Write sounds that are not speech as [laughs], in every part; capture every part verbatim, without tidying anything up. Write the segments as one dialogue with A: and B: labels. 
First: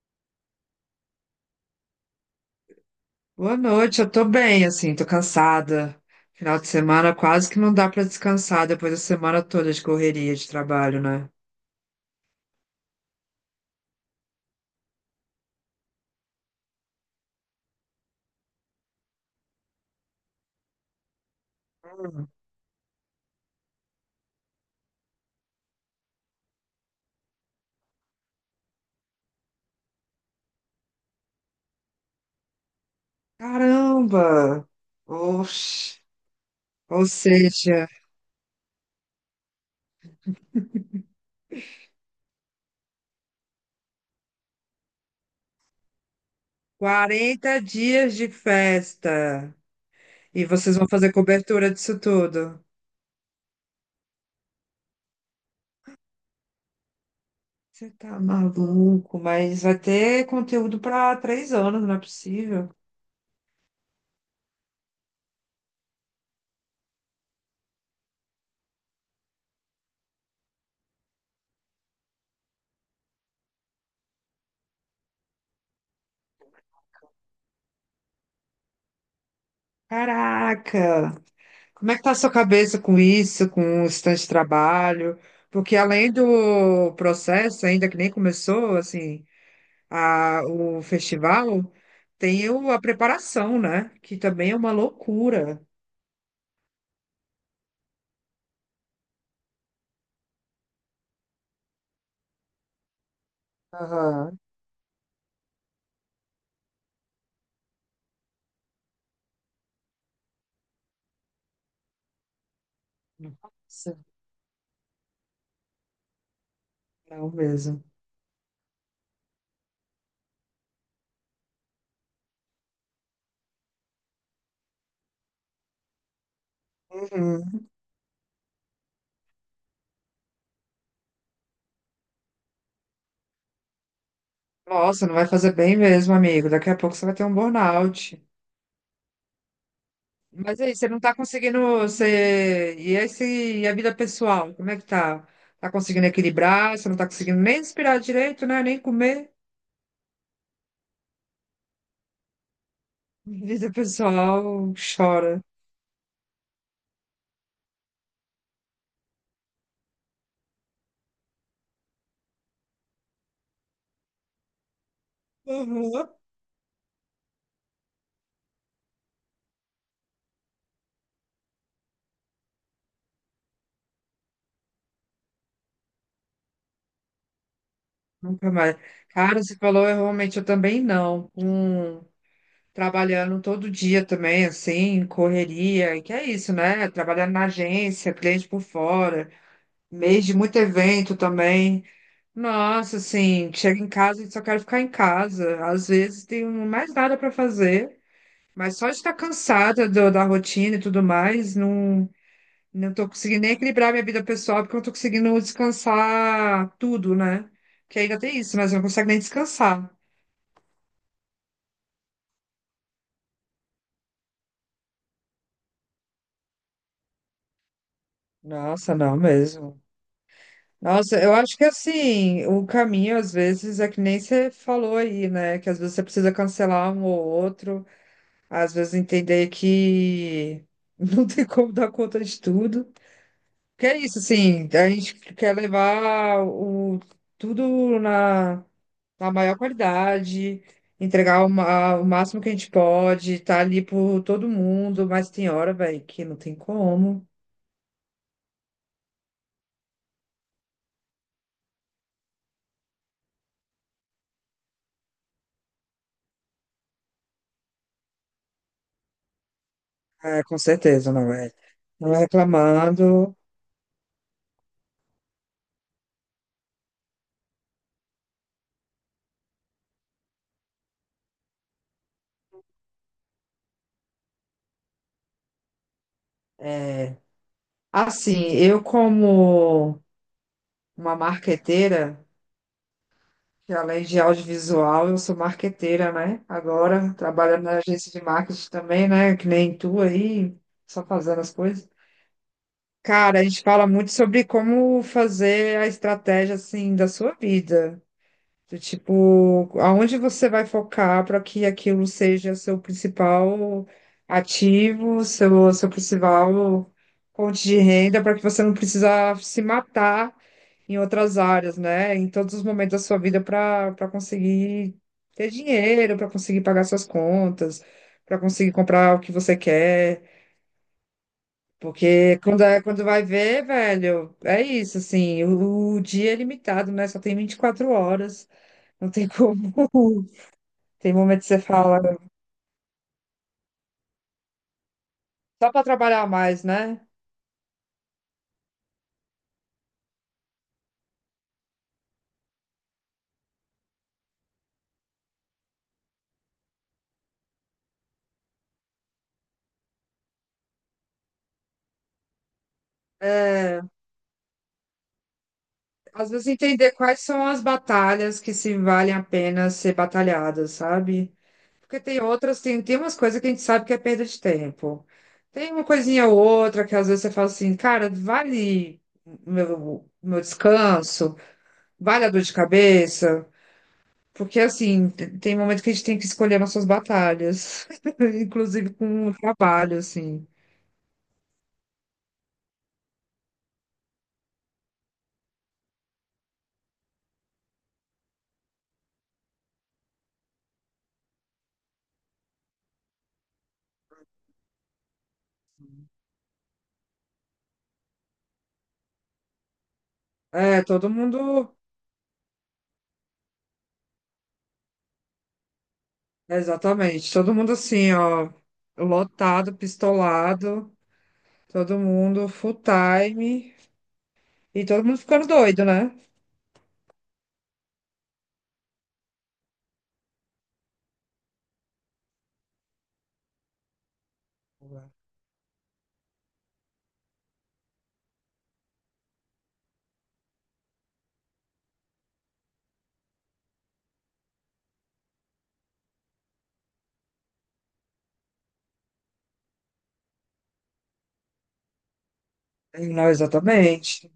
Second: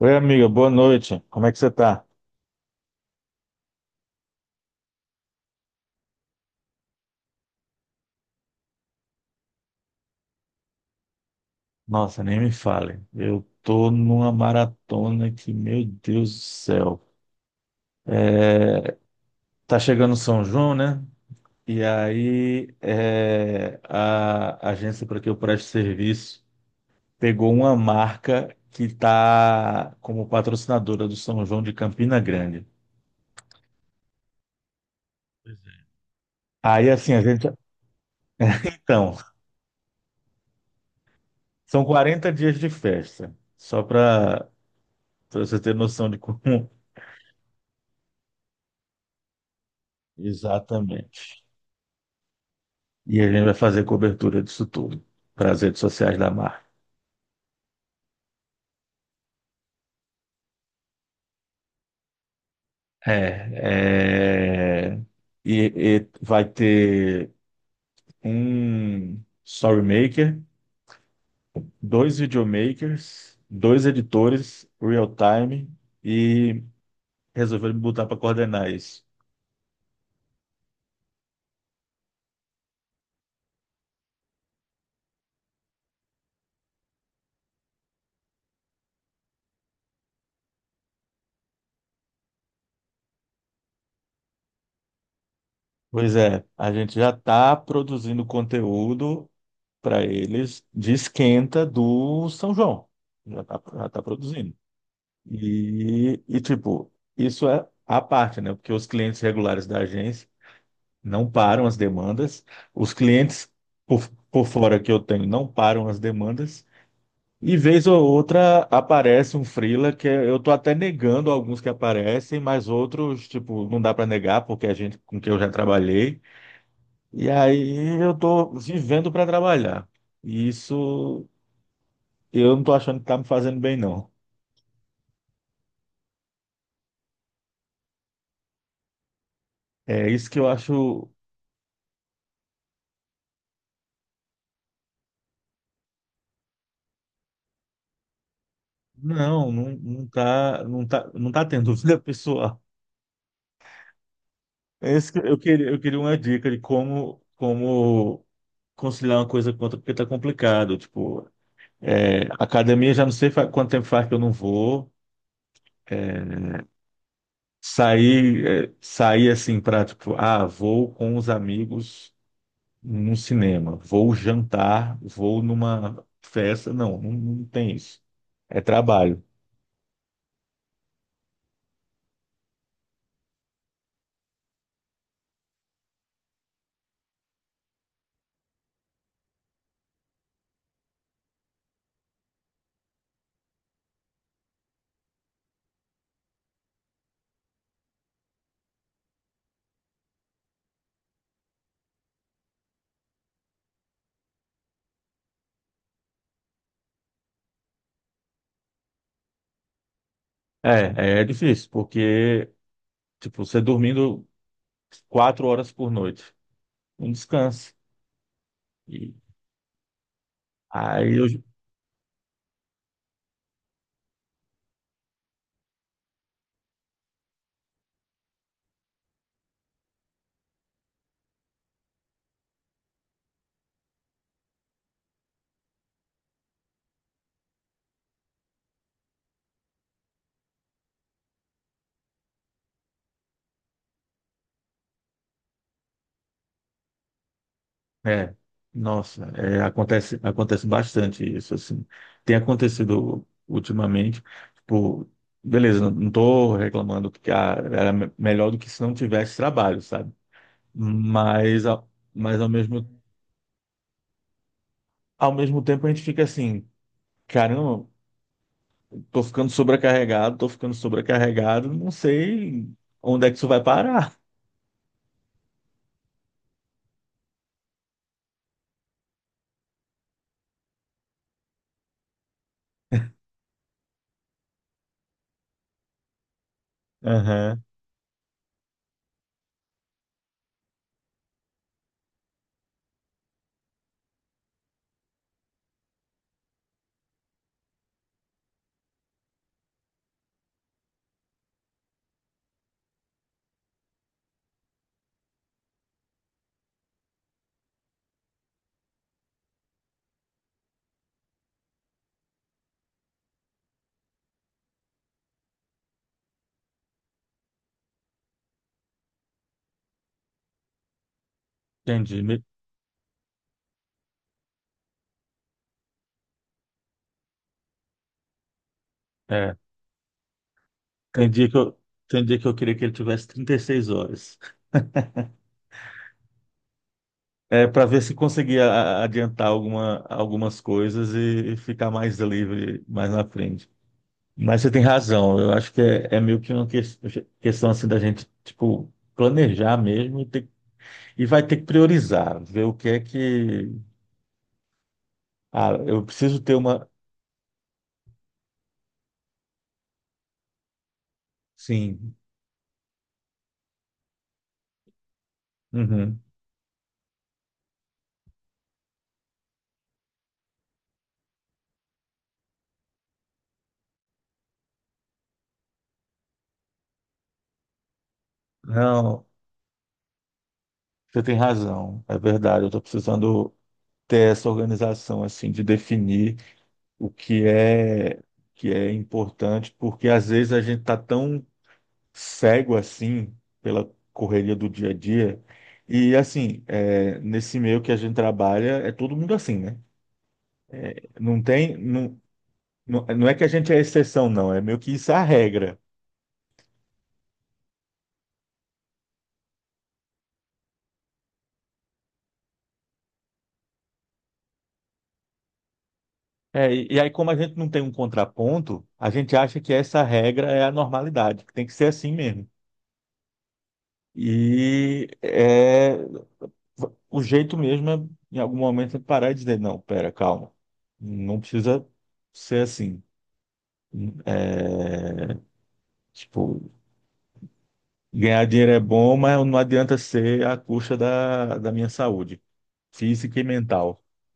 A: Oi, amiga, boa noite. Como é que você tá?
B: Boa noite, eu tô bem, assim, tô cansada. Final de semana quase que não dá pra descansar depois da semana toda de correria de trabalho, né?
A: Nossa, nem me fale. Eu tô numa maratona que, meu Deus do céu. É, tá chegando São João, né? E
B: Hum.
A: aí é, a agência para que eu preste serviço pegou uma marca que tá como patrocinadora do São João de Campina Grande.
B: Caramba!
A: Pois é.
B: Oxe.
A: Aí
B: Ou
A: assim, a gente.
B: seja,
A: Então, são quarenta dias de festa, só para você ter noção de como.
B: quarenta dias de festa
A: [laughs]
B: e vocês vão fazer
A: Exatamente.
B: cobertura disso tudo.
A: E a gente vai fazer cobertura disso tudo para as redes sociais da marca.
B: Você tá maluco, mas vai ter conteúdo pra três anos, não é possível.
A: É, é, e, e vai ter um story maker, dois videomakers, dois editores real time e resolveu me botar para coordenar isso.
B: Caraca! Como é que tá a sua cabeça com isso, com o estante de trabalho? Porque além do processo, ainda que nem começou, assim, a, o festival, tem o- a preparação, né? Que também é uma loucura.
A: Pois é, a gente já está produzindo conteúdo para eles de esquenta do São João. Já está já tá
B: Aham.
A: produzindo. E, e, tipo, isso é a parte, né? Porque os clientes regulares da agência não param as demandas, os clientes
B: Nossa.
A: por, por fora que eu tenho não param as demandas,
B: Não
A: e
B: mesmo.
A: vez ou outra aparece um freela que é, eu tô até negando alguns que aparecem, mas outros, tipo, não dá para negar porque a gente com quem eu já trabalhei, e
B: Uhum.
A: aí eu tô vivendo para trabalhar. E isso eu não tô achando que tá me fazendo bem, não.
B: Nossa, não vai fazer bem mesmo, amigo. Daqui a pouco você vai ter um burnout.
A: É isso que eu
B: Mas aí, você não
A: acho.
B: tá conseguindo, você... E esse, e a vida pessoal, como é que tá? Tá conseguindo equilibrar? Você não tá conseguindo nem respirar direito, né? Nem comer?
A: Não, não, não tá, não tá, não tá tendo [laughs] vida pessoal.
B: [laughs] Vida pessoal,
A: É isso que eu
B: chora.
A: queria, eu queria uma dica de como, como conciliar uma coisa com outra, porque tá complicado. Tipo, é, academia já não sei fa- quanto tempo faz que eu não vou.
B: Uhum.
A: Sair, é, sair assim pra, tipo, ah, vou com os amigos no cinema, vou jantar, vou numa festa. Não, não, não tem isso.
B: Nunca
A: É
B: mais.
A: trabalho.
B: Cara, você falou, eu realmente eu também não. Um, trabalhando todo dia também, assim, correria, e que é isso, né? Trabalhando na agência, cliente por fora, mês de muito evento também. Nossa, assim, chega em casa e só quero ficar em casa. Às vezes tem um, mais nada para fazer, mas só de estar cansada do- da rotina e tudo mais, não, não tô conseguindo nem equilibrar minha vida pessoal, porque eu não tô conseguindo descansar tudo, né? Que ainda tem isso, mas eu não consigo nem descansar.
A: É, é difícil, porque, tipo, você dormindo quatro horas por noite. Um descanso.
B: Nossa,
A: E
B: não mesmo.
A: aí
B: Nossa,
A: eu,
B: eu acho que assim, o caminho às vezes é que nem você falou aí, né? Que às vezes você precisa cancelar um ou outro. Às vezes entender que [laughs] não tem como dar conta de tudo. Que é isso, assim, a gente quer levar o, tudo na, na maior qualidade, entregar o, ma- o máximo que a gente pode, estar ali por todo mundo, mas tem hora, velho, que não tem como.
A: é, nossa, é, acontece, acontece bastante isso, assim. Tem acontecido ultimamente, tipo, beleza, não, não tô reclamando que ah, era me- melhor do que se não tivesse trabalho, sabe?
B: É, com certeza, não é?
A: Mas, a
B: Não é
A: mas ao mesmo,
B: reclamando.
A: ao mesmo tempo a gente fica assim, caramba, tô ficando sobrecarregado, tô ficando sobrecarregado, não sei onde é que isso vai parar.
B: É. Assim, eu como uma marqueteira. Que além de audiovisual, eu sou marqueteira, né? Agora,
A: Aham,
B: trabalhando na agência de marketing também, né? Que nem tu aí, só fazendo as coisas. Cara, a gente fala muito sobre como fazer a estratégia, assim, da sua vida. Do tipo, aonde você vai focar para que aquilo seja seu principal ativo, seu, seu principal fonte de renda, para que você não precisa se matar em outras áreas, né? Em todos os momentos da sua vida para para conseguir ter dinheiro, para conseguir pagar suas contas, para conseguir comprar o que você quer.
A: entendi.
B: Porque
A: Me-
B: quando, é, quando vai ver, velho, é isso, assim, o, o dia é limitado, né? Só tem vinte e quatro horas, não tem
A: é.
B: como. [laughs] Tem
A: Tem
B: momento que
A: dia que
B: você
A: eu,
B: fala,
A: tem dia que eu queria que ele tivesse trinta e seis horas.
B: só para trabalhar mais, né?
A: É, para ver se conseguia a- adiantar alguma, algumas coisas e, e ficar mais livre mais na frente. Mas você tem razão, eu acho que é, é meio que uma que- questão assim da gente, tipo, planejar mesmo e, ter- e vai ter que priorizar, ver o que é que.
B: É,
A: Ah, eu
B: às
A: preciso
B: vezes
A: ter uma.
B: entender quais são as batalhas que se valem a pena ser batalhadas, sabe? Porque
A: Sim.
B: tem outras, tem, tem umas coisas que a gente sabe que é perda de tempo. Tem uma
A: Uhum.
B: coisinha ou outra que às vezes você fala assim, cara, vale o meu, o meu descanso, vale a dor de cabeça. Porque assim, t- tem momento que a gente tem que escolher nossas batalhas, [laughs] inclusive
A: Não,
B: com o trabalho, assim.
A: você tem razão, é verdade, eu estou precisando ter essa organização, assim, de definir o que é que é importante, porque às vezes a gente tá tão cego assim pela correria do dia a dia. E assim, é, nesse meio que a gente trabalha, é todo mundo assim, né?
B: É, todo
A: Não tem,
B: mundo,
A: não, não, não é que a gente é exceção, não, é meio que isso é a regra.
B: exatamente, todo mundo assim, ó, lotado, pistolado. Todo mundo full time e todo mundo ficando doido, né?
A: É, e, e aí, como a gente não tem um contraponto, a gente acha que essa regra é a normalidade, que tem que ser assim mesmo. E é, O jeito mesmo é, em algum momento, é parar e dizer, não, pera, calma. Não precisa ser assim. É, tipo, ganhar dinheiro é bom, mas não adianta ser à custa da, da minha saúde
B: Não,
A: física e mental.
B: exatamente,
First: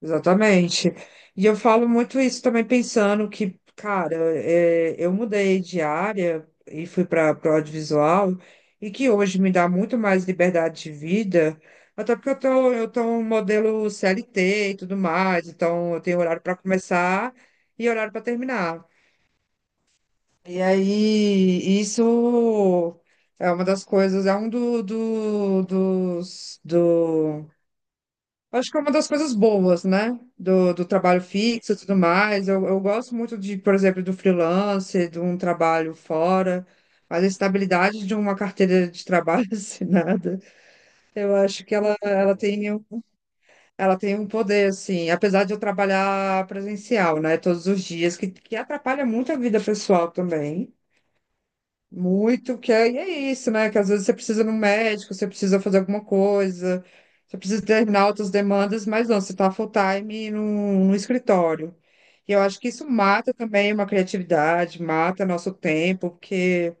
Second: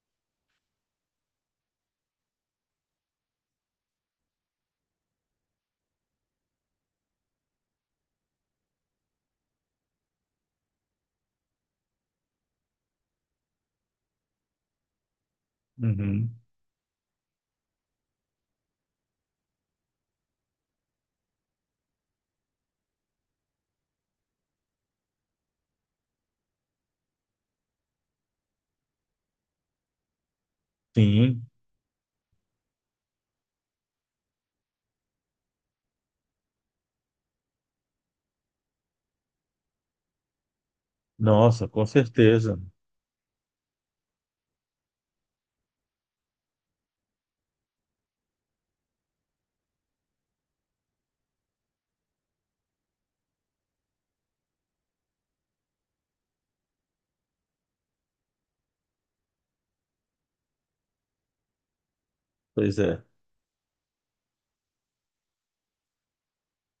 B: exatamente. E eu falo muito isso também pensando que, cara, é, eu mudei de área e fui para o audiovisual e que hoje me dá muito mais liberdade de vida, até porque eu tô, eu tô um modelo C L T e tudo mais, então eu tenho
A: Uhum.
B: horário para começar e horário para terminar. E aí, isso é uma das coisas, é um do, do, dos, do, acho que é uma das coisas boas, né? Do, do trabalho
A: Sim,
B: fixo e tudo mais. Eu, eu gosto muito de, por exemplo, do freelance, de um trabalho fora, mas a estabilidade de uma carteira de trabalho [laughs] assinada, eu acho
A: nossa,
B: que
A: com
B: ela, ela
A: certeza.
B: tem um, ela tem um poder, assim, apesar de eu trabalhar presencial, né? Todos os dias, que, que atrapalha muito a vida pessoal também. Muito, que é, e é isso, né? Que às vezes você precisa ir no médico, você precisa fazer alguma coisa, você precisa terminar outras demandas, mas não, você está full-time no, no escritório. E eu acho que
A: Pois
B: isso
A: é,
B: mata também uma criatividade, mata nosso tempo, porque,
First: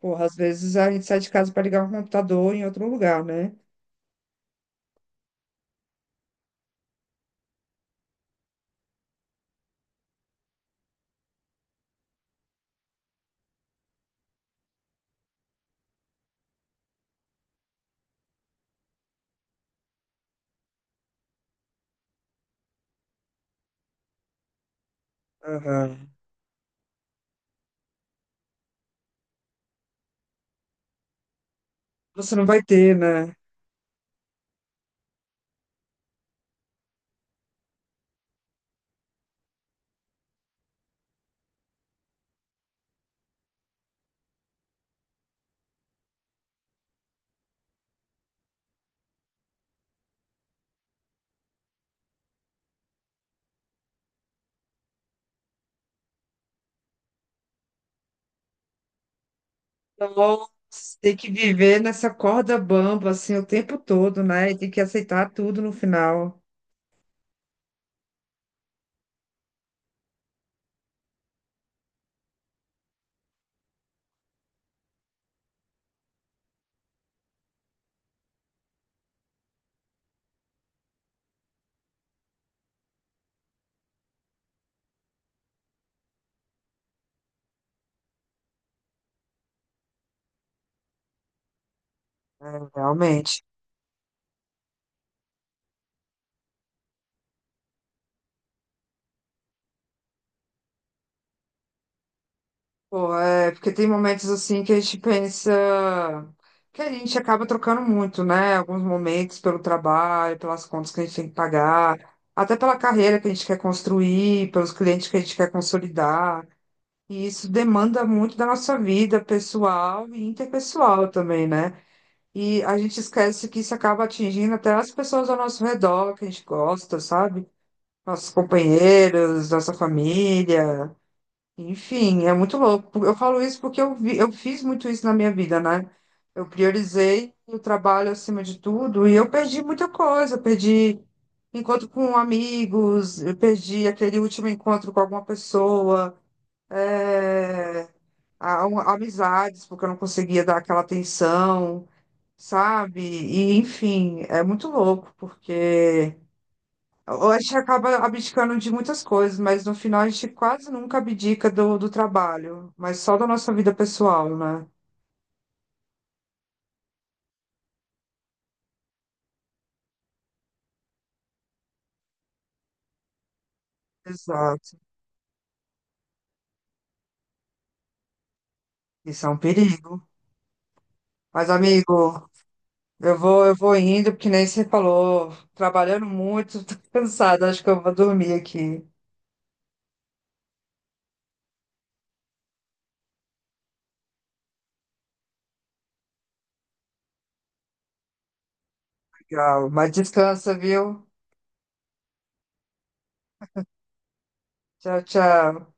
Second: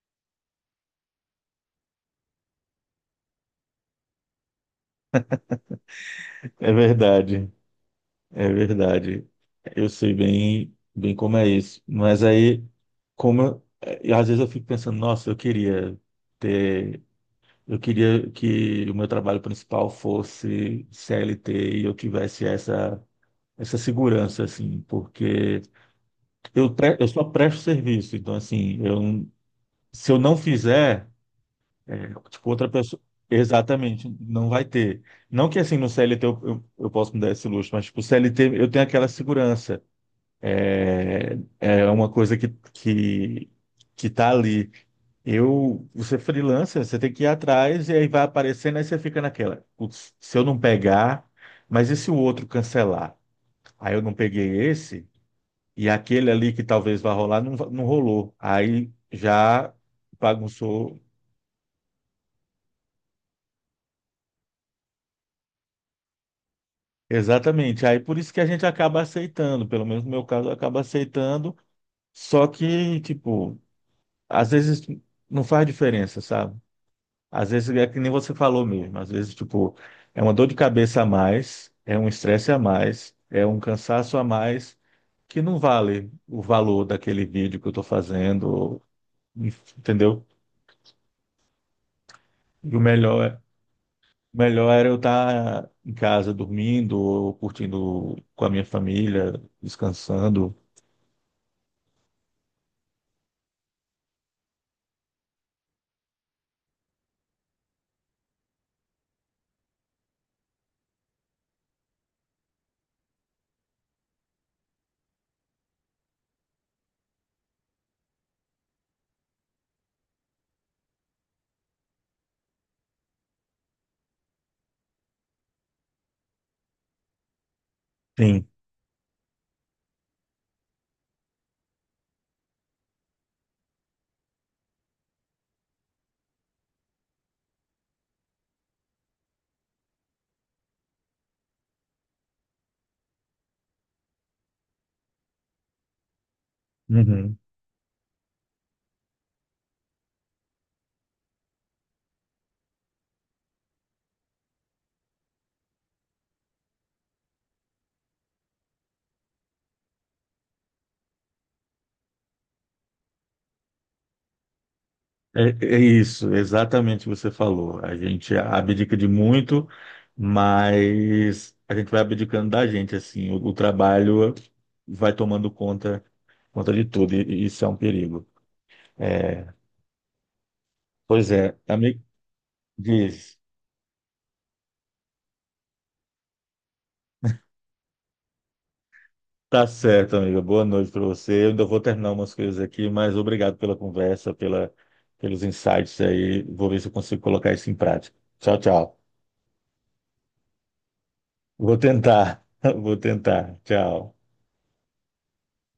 B: porra, às vezes a gente sai de casa para ligar um computador em outro lugar, né?
A: é verdade, é verdade. Eu sei bem, bem como é isso. Mas aí, como eu- eh, às vezes eu fico pensando, nossa, eu queria ter. Eu queria que o meu trabalho principal fosse C L T e eu tivesse essa, essa segurança, assim, porque
B: Aham.
A: eu, pre- eu só presto serviço, então, assim, eu, se eu não fizer, é,
B: Você não
A: tipo,
B: vai
A: outra
B: ter,
A: pessoa,
B: né?
A: exatamente, não vai ter. Não que, assim, no C L T eu, eu, eu posso me dar esse luxo, mas, tipo, C L T eu tenho aquela segurança, é é uma coisa que, que, que tá ali. Eu, você é freelancer, você tem que ir atrás e aí vai aparecendo, aí você fica naquela, "Putz, se eu não pegar, mas e se o outro cancelar? Aí eu não peguei esse e aquele ali que talvez vá rolar não, va- não rolou. Aí já
B: Então,
A: bagunçou.
B: tem que viver nessa corda bamba, assim, o tempo todo, né? E tem que aceitar tudo no final.
A: Exatamente. Aí por isso que a gente acaba aceitando, pelo menos no meu caso, acaba aceitando, só que, tipo, às vezes não faz diferença, sabe? Às vezes é que nem você falou mesmo, às vezes, tipo, é uma dor de cabeça a mais, é um estresse a mais, é um cansaço a mais, que não vale o valor daquele vídeo que eu estou fazendo, entendeu? E o melhor, é-
B: Realmente.
A: o melhor era eu estar em casa dormindo, ou curtindo com a minha família, descansando.
B: Pô, é, porque tem momentos assim que a gente pensa que a gente acaba trocando muito, né? Alguns momentos pelo trabalho, pelas contas que a gente tem que pagar, até pela carreira que a gente quer construir, pelos clientes que a gente quer consolidar. E isso demanda muito da nossa vida pessoal e interpessoal também, né? E a gente esquece que isso acaba atingindo até as pessoas ao nosso redor, que a gente gosta, sabe? Nossos
A: Sim.
B: companheiros, nossa família. Enfim, é muito louco. Eu falo isso porque eu vi, eu fiz muito isso na minha vida, né? Eu priorizei o trabalho acima de tudo e eu perdi muita coisa. Eu perdi encontro com amigos, eu perdi aquele último encontro com alguma pessoa,
A: Uhum.
B: é, a- um- amizades, porque eu não conseguia dar aquela atenção, sabe? E, enfim, é muito louco, porque. A gente acaba abdicando de muitas coisas, mas no final a gente quase nunca abdica do, do trabalho, mas só da nossa vida pessoal, né?
A: É, é isso, exatamente o que você falou. A gente abdica de muito, mas a gente vai abdicando da gente, assim, o, o trabalho
B: Exato.
A: vai tomando conta, conta de tudo, e, e isso é um perigo.
B: Isso é um
A: É,
B: perigo.
A: pois
B: Mas,
A: é, amigo,
B: amigo, eu
A: diz,
B: vou, eu vou indo, porque nem você falou, trabalhando muito, [laughs] tô cansada, acho que eu vou dormir aqui.
A: tá certo, amiga, boa noite para você. Eu ainda vou terminar umas coisas aqui, mas obrigado pela conversa, pela, pelos insights aí. Vou ver se eu consigo colocar isso em prática. Tchau, tchau.
B: Legal. Mas descansa, viu?
A: Vou tentar, [laughs] vou tentar. Tchau.
B: Tchau, tchau.